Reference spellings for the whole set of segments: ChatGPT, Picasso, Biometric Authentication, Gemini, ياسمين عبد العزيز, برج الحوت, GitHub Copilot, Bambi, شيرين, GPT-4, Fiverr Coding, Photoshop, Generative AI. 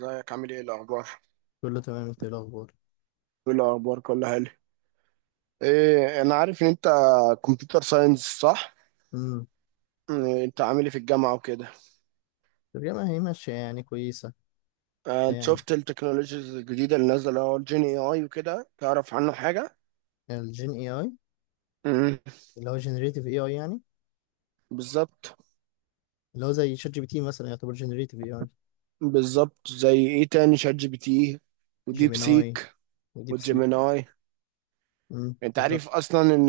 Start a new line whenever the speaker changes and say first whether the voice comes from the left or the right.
right: ازيك؟ عامل ايه؟ الاخبار؟
left: كله تمام. انت ايه الاخبار؟
right: ايه الاخبار؟ كله حلو. ايه، انا عارف ان انت كمبيوتر ساينس، صح؟
left: امم.
right: إيه، انت عامل ايه في الجامعه وكده؟
left: الترجمه هي ماشيه يعني كويسه.
right: آه، انت
left: يعني
right: شفت التكنولوجيز الجديده اللي نازله، اللي هو الجين اي اي وكده؟ تعرف عنه حاجه؟
left: الجين اي اي
right: امم.
left: اللي هو جنريتيف اي اي يعني.
right: بالظبط.
left: اللي هو زي شات جي بي تي مثلا يعتبر جنريتيف اي اي.
right: بالظبط، زي ايه تاني؟ شات جي بي تي وديب
left: جيميناي
right: سيك
left: وديب سيك.
right: وجيميناي. انت
left: بالظبط.
right: عارف اصلا ان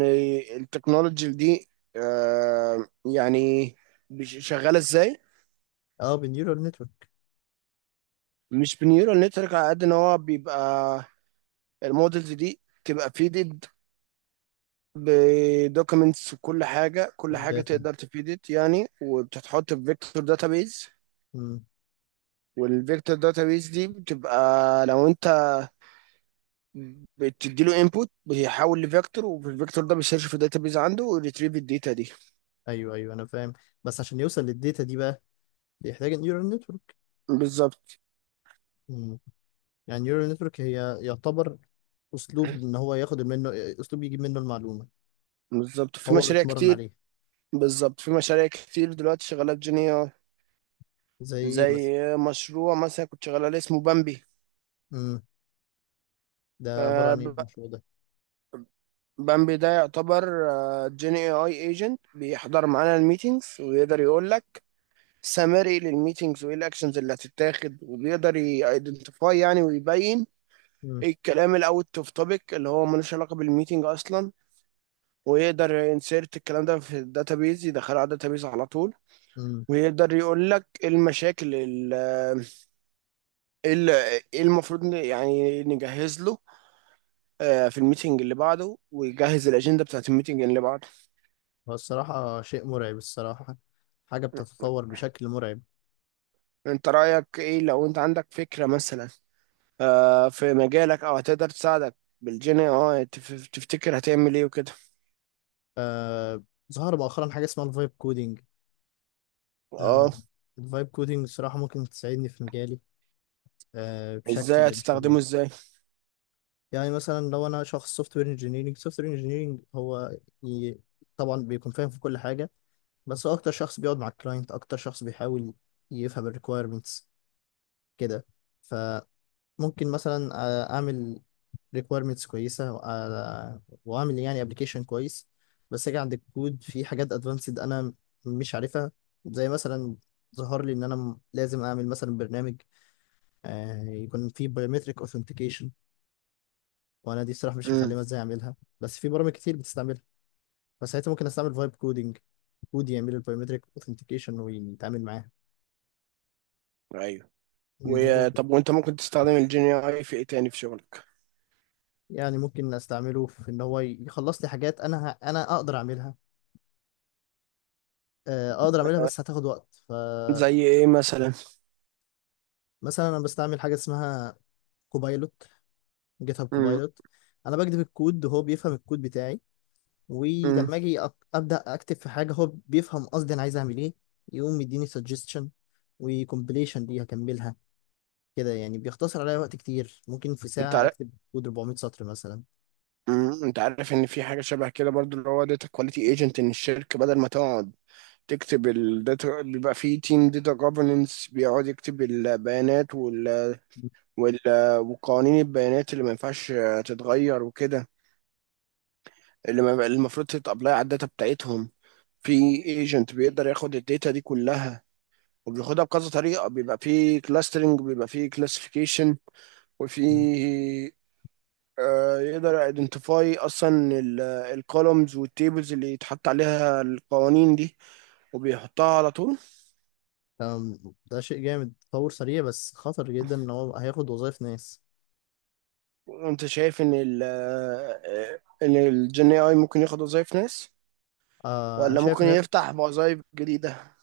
right: التكنولوجي دي آه، يعني شغاله ازاي؟
left: اه، بالنيورال نتورك
right: مش بنيورال نتورك، على قد ان هو بيبقى المودلز دي تبقى فيدد بدوكيمنتس، وكل حاجه كل حاجه
left: والداتا.
right: تقدر تفيدت يعني، وبتتحط في فيكتور داتابيز.
left: امم.
right: والفيكتور داتابيز دي بتبقى، لو انت بتدي له انبوت بيحول لفيكتور، والفيكتور ده بيسيرش في الداتابيز عنده ويريتريف الداتا دي.
left: ايوه، ايوه، انا فاهم. بس عشان يوصل للداتا دي بقى بيحتاج النيورال نتورك.
right: بالظبط.
left: امم. يعني النيورال نتورك هي يعتبر اسلوب ان هو ياخد منه، اسلوب يجيب منه المعلومه.
right: بالظبط في
left: هو
right: مشاريع
left: بيتمرن
right: كتير
left: عليه.
right: بالظبط في مشاريع كتير دلوقتي شغاله بجينيا.
left: زي ايه مثلا؟
right: زي مشروع مثلا كنت شغال عليه اسمه
left: امم. ده عباره عن ايه
right: بامبي.
left: المشروع ده؟
right: بامبي ده يعتبر جين اي اي ايجنت، بيحضر معانا الميتينجز ويقدر يقول لك سمري للميتينجز، وايه الاكشنز اللي هتتاخد، وبيقدر يايدنتيفاي يعني ويبين ايه الكلام الاوت اوف توبيك اللي هو ملوش علاقه بالميتينج اصلا، ويقدر ينسيرت الكلام ده في الداتابيز، يدخله على الداتابيز على طول.
left: امم.
right: ويقدر يقول لك ايه المشاكل ال- ايه المفروض يعني نجهز له في الميتينج اللي بعده، ويجهز الاجنده بتاعت الميتينج اللي بعده.
left: هو الصراحة شيء مرعب الصراحة. حاجة بتتطور بشكل مرعب.
right: انت رأيك ايه، لو انت عندك فكرة مثلا في مجالك، او هتقدر تساعدك بالجين، تفتكر هتعمل ايه وكده؟
left: آه. ظهر مؤخرا حاجة اسمها الفايب كودينج. آه.
right: اه.
left: الفايب كودينج الصراحة ممكن تساعدني في مجالي،
right: ازاي
left: بشكل مش
right: هتستخدمه،
left: طبيعي.
right: ازاي؟
left: يعني مثلا لو أنا شخص سوفت وير انجينيرنج، سوفت وير انجينيرنج هو ي... طبعا بيكون فاهم في كل حاجة. بس هو أكتر شخص بيقعد مع الكلاينت، أكتر شخص بيحاول يفهم الريكويرمنتس كده. فممكن مثلا أعمل ريكويرمنتس كويسه واعمل يعني ابلكيشن كويس. بس اجي عند الكود في حاجات ادفانسد انا مش عارفها. زي مثلا ظهر لي ان انا لازم اعمل مثلا برنامج يكون فيه بايومتريك اوثنتيكيشن. وانا دي الصراحه مش
right: امم.
left: متعلمه ازاي اعملها، بس في برامج كتير بتستعملها. فساعتها ممكن استعمل فايب كودينج، كود يعمل البايومتريك اوثنتيكيشن ويتعامل معاها.
right: ايوه.
left: إن هو كده.
right: وطب، وانت ممكن تستخدم الجين اي في ايه تاني في شغلك؟
left: يعني ممكن استعمله في ان هو يخلص لي حاجات انا انا اقدر اعملها، اقدر اعملها بس هتاخد وقت ف
right: زي ايه مثلا؟
left: مثلا انا بستعمل حاجه اسمها كوبايلوت، جيت هاب
right: امم.
left: كوبايلوت. انا بكتب الكود وهو بيفهم الكود بتاعي،
right: امم،
left: ولما اجي ابدا اكتب في حاجه، هو بيفهم قصدي انا عايز اعمل ايه، يقوم يديني سجستشن وكومبليشن دي هكملها. كده يعني بيختصر عليا وقت كتير، ممكن في
right: انت
left: ساعه
right: عارف.
left: اكتب كود 400 سطر مثلا.
right: امم، انت عارف ان في حاجة شبه كده برضو، اللي هو داتا كواليتي ايجنت، ان الشركة بدل ما تقعد تكتب الداتا، بيبقى في تيم داتا جوفرنس بيقعد يكتب البيانات وال- وقوانين البيانات اللي ما ينفعش تتغير وكده، اللي ما- اللي المفروض تتابلاي على الداتا بتاعتهم. في ايجنت بيقدر ياخد الداتا دي كلها وبياخدها بكذا طريقة، بيبقى في كلاسترنج، بيبقى في كلاسيفيكيشن، وفي يقدر ايدنتيفاي اصلا الكولومز والتيبلز اللي يتحط عليها القوانين دي، وبيحطها على طول.
left: أم، ده شيء جامد، تطور سريع بس خطر جدا ان هو هياخد وظائف ناس.
right: انت شايف ان ال آه، ان الجن اي ممكن ياخد وظايف ناس،
left: انا
right: ولا
left: شايف
right: ممكن
left: هياخد.
right: يفتح وظايف جديدة؟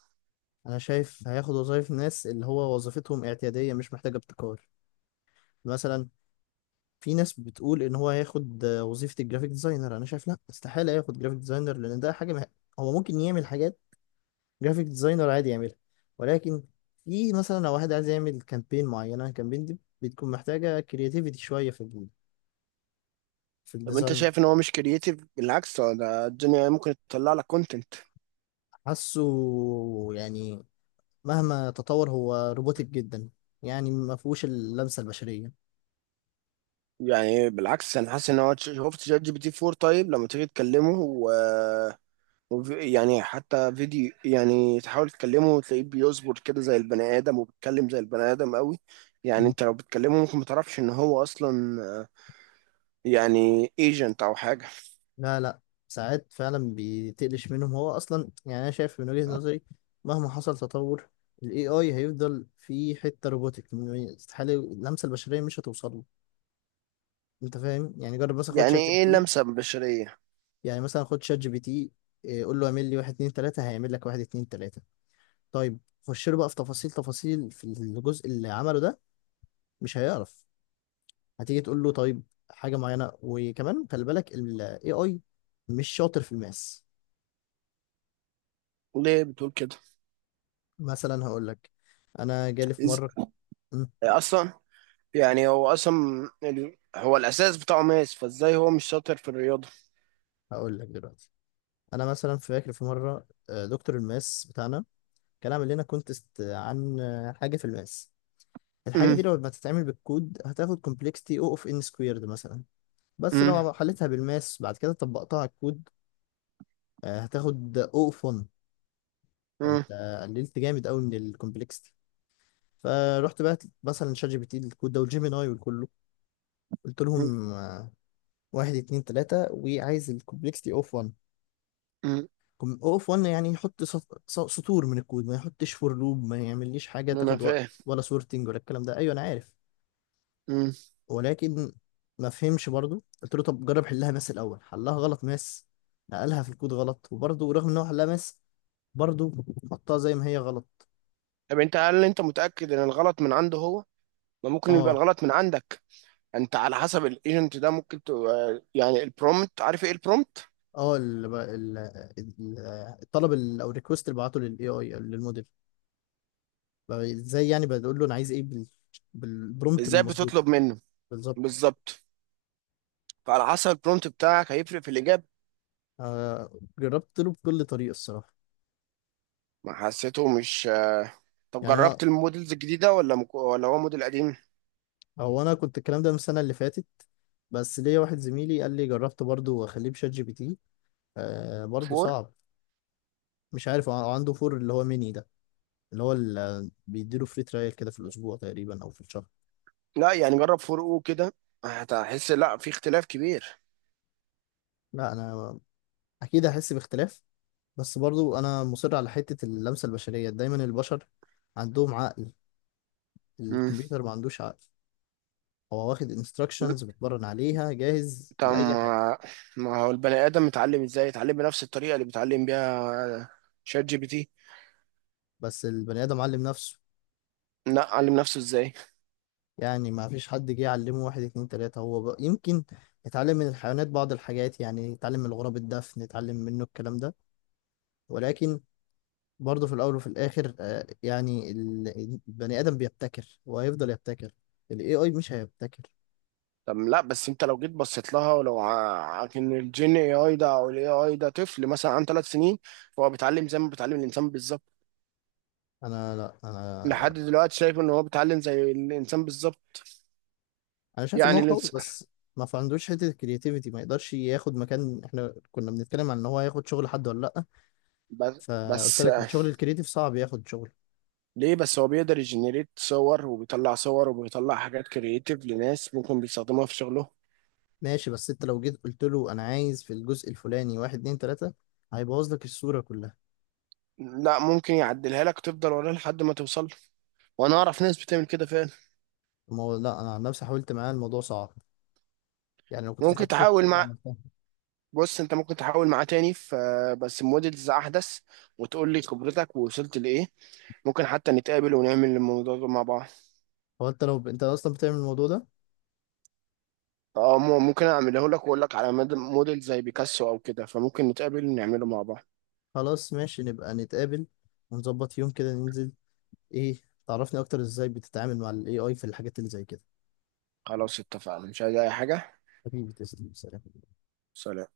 left: انا شايف هياخد وظائف ناس اللي هو وظيفتهم اعتيادية مش محتاجة ابتكار. مثلا في ناس بتقول ان هو هياخد وظيفة الجرافيك ديزاينر. انا شايف لا، استحالة ياخد جرافيك ديزاينر لان ده حاجة هو ممكن يعمل حاجات جرافيك ديزاينر عادي يعملها، ولكن في مثلا لو واحد عايز يعمل كامبين معينة، الكامبين دي بتكون محتاجة كرياتيفيتي شوية في في
right: طب انت
left: الديزاين.
right: شايف ان هو مش كرييتيف؟ بالعكس، هو ده الدنيا، ممكن تطلع لك كونتنت.
left: حاسه يعني مهما تطور هو روبوتك جدا. يعني ما فيهوش اللمسة البشرية.
right: يعني بالعكس، انا حاسس ان هو، شفت شات جي بي تي 4؟ طيب لما تيجي تكلمه يعني حتى فيديو، يعني تحاول تكلمه وتلاقيه بيصبر كده زي البني ادم، وبيتكلم زي البني ادم قوي. يعني انت لو بتكلمه ممكن ما تعرفش ان هو اصلا يعني ايجنت او حاجه.
left: لا، لا. ساعات فعلا بتقلش منهم هو اصلا. يعني انا شايف من وجهة نظري، مهما حصل تطور، الاي اي هيفضل في حته روبوتك. استحاله اللمسه البشريه مش هتوصل له. انت فاهم؟ يعني جرب مثلا، خد
right: يعني
left: شات جي بي
right: ايه
left: تي.
right: اللمسه البشريه؟
left: يعني مثلا خد شات جي بي تي، قول له اعمل لي واحد اتنين تلاته، هيعمل لك واحد اتنين تلاته. طيب، خش له بقى في تفاصيل تفاصيل في الجزء اللي عمله ده. مش هيعرف. هتيجي تقول له طيب حاجه معينه، وكمان خلي بالك الاي اي مش شاطر في الماس.
right: ليه بتقول كده؟
left: مثلا هقول لك، انا جالي في
right: إز...
left: مره. مم،
right: اصلا، يعني هو اصلا هو الاساس بتاعه ماس، فازاي هو مش شاطر في الرياضه؟
left: هقول لك دلوقتي، انا مثلا فاكر في مره دكتور الماس بتاعنا كان عامل لنا كونتست عن حاجه في الماس. الحاجه
right: مم.
left: دي لو ما تتعمل بالكود هتاخد كومبلكسيتي او اوف ان سكويرد مثلا، بس
right: مم.
left: لو حلتها بالماس بعد كده طبقتها على الكود، هتاخد او اوف 1.
right: مم.
left: فانت قللت جامد قوي من الكومبلكسيتي. فرحت بقى مثلا شات جي بي تي الكود ده والجيميناي وكله، قلت
right: مم.
left: لهم واحد اتنين تلاتة وعايز الكومبلكسيتي اوف 1.
right: مم.
left: او اف 1 يعني يحط سطور من الكود، ما يحطش فور لوب، ما يعمليش حاجه
right: انا
left: تاخد وقت
right: فاهم.
left: ولا سورتنج ولا الكلام ده. ايوه، انا عارف،
right: مم.
left: ولكن ما فهمش برضو. قلت له طب جرب حلها ماس الاول. حلها غلط ماس، نقلها في الكود غلط، وبرضو رغم ان هو حلها ماس، برضو حطها زي ما هي غلط.
right: طب انت، هل انت متأكد ان الغلط من عنده هو؟ ما ممكن يبقى
left: اه.
right: الغلط من عندك. انت على حسب الايجنت ده، ممكن تبقى يعني البرومت، عارف ايه البرومت؟
left: اه، ال- الطلب او الريكوست اللي بعته للاي اي للموديل. بقى ازاي يعني بقول له انا عايز ايه بالبرومبت
right: ازاي
left: المظبوط.
right: بتطلب منه؟
left: بالظبط.
right: بالظبط. فعلى حسب البرومت بتاعك هيفرق في الاجابة.
left: آه جربت له بكل طريقه الصراحه.
right: ما حسيته مش. طب
left: يعني انا،
right: جربت المودلز الجديدة ولا ولا هو موديل قديم؟
left: هو انا كنت الكلام ده من السنه اللي فاتت، بس ليا واحد زميلي قال لي جربت برضه، واخليه بشات جي بي تي. برضه
right: فور.
left: صعب. مش عارف هو عنده فور اللي هو ميني ده، اللي هو اللي بيديله فري ترايل كده في الاسبوع تقريبا او في الشهر.
right: لا يعني جرب فور او كده، هتحس لا، في اختلاف كبير.
left: لا، انا اكيد هحس باختلاف، بس برضه انا مصر على حته اللمسه البشريه. دايما البشر عندهم عقل،
right: مم.
left: الكمبيوتر ما عندوش عقل. هو واخد انستراكشنز بتمرن عليها جاهز
right: طب
left: لاي حاجه.
right: ما، ما هو البني ادم متعلم ازاي؟ يتعلم بنفس الطريقه اللي بيتعلم بيها شات جي بي تي.
left: بس البني ادم علم نفسه.
right: لا، علم نفسه ازاي؟
left: يعني ما فيش حد جه يعلمه واحد اتنين تلاتة، هو يمكن يتعلم من الحيوانات بعض الحاجات. يعني يتعلم من الغراب الدفن، يتعلم منه الكلام ده. ولكن برضه في الأول وفي الآخر يعني البني آدم بيبتكر وهيفضل يبتكر. ال AI مش هيبتكر.
right: طب لا بس انت لو جيت بصيت لها، ولو ان الجين اي اي ده او الاي اي ده طفل مثلا عن 3 سنين، فهو بيتعلم زي ما بيتعلم الانسان بالظبط.
left: أنا لا،
right: لحد دلوقتي شايف ان هو بيتعلم زي الانسان بالظبط.
left: أنا شايف إن هو
right: يعني
left: قوي،
right: الانس...
left: بس ما في عندوش حتة الكرياتيفيتي. ما يقدرش ياخد مكان. إحنا كنا بنتكلم عن إن هو ياخد شغل حد ولا لأ،
right: بس
left: فقلت
right: بس
left: لك الشغل الكرياتيف صعب ياخد شغل.
right: ليه بس هو بيقدر يجنريت صور، وبيطلع صور، وبيطلع حاجات كرييتيف لناس ممكن بيستخدموها في شغلهم؟
left: ماشي، بس انت لو جيت قلت له انا عايز في الجزء الفلاني واحد اتنين تلاتة، هيبوظ لك الصورة كلها.
right: لا، ممكن يعدلها لك تفضل وراه لحد ما توصل له. وانا اعرف ناس بتعمل كده فعلا.
left: ما هو لا، انا عن نفسي حاولت معاه الموضوع صعب، يعني لو كنت
right: ممكن
left: فتحت
right: تحاول
left: فوتوشوب
right: مع
left: عملتها.
right: بص، انت ممكن تحاول معاه تاني، ف بس موديلز احدث، وتقول لي خبرتك ووصلت لايه. ممكن حتى نتقابل ونعمل الموضوع ده مع بعض.
left: هو انت لو انت اصلا بتعمل الموضوع ده؟
right: اه، ممكن اعمله لك واقول لك على موديل زي بيكاسو او كده، فممكن نتقابل ونعمله مع بعض.
left: خلاص ماشي، نبقى نتقابل ونظبط يوم كده ننزل، ايه، تعرفني اكتر ازاي بتتعامل مع الاي اي في الحاجات اللي زي كده.
right: خلاص، اتفقنا. مش عايز اي حاجة.
left: حبيبي تسلم، سلام.
right: سلام.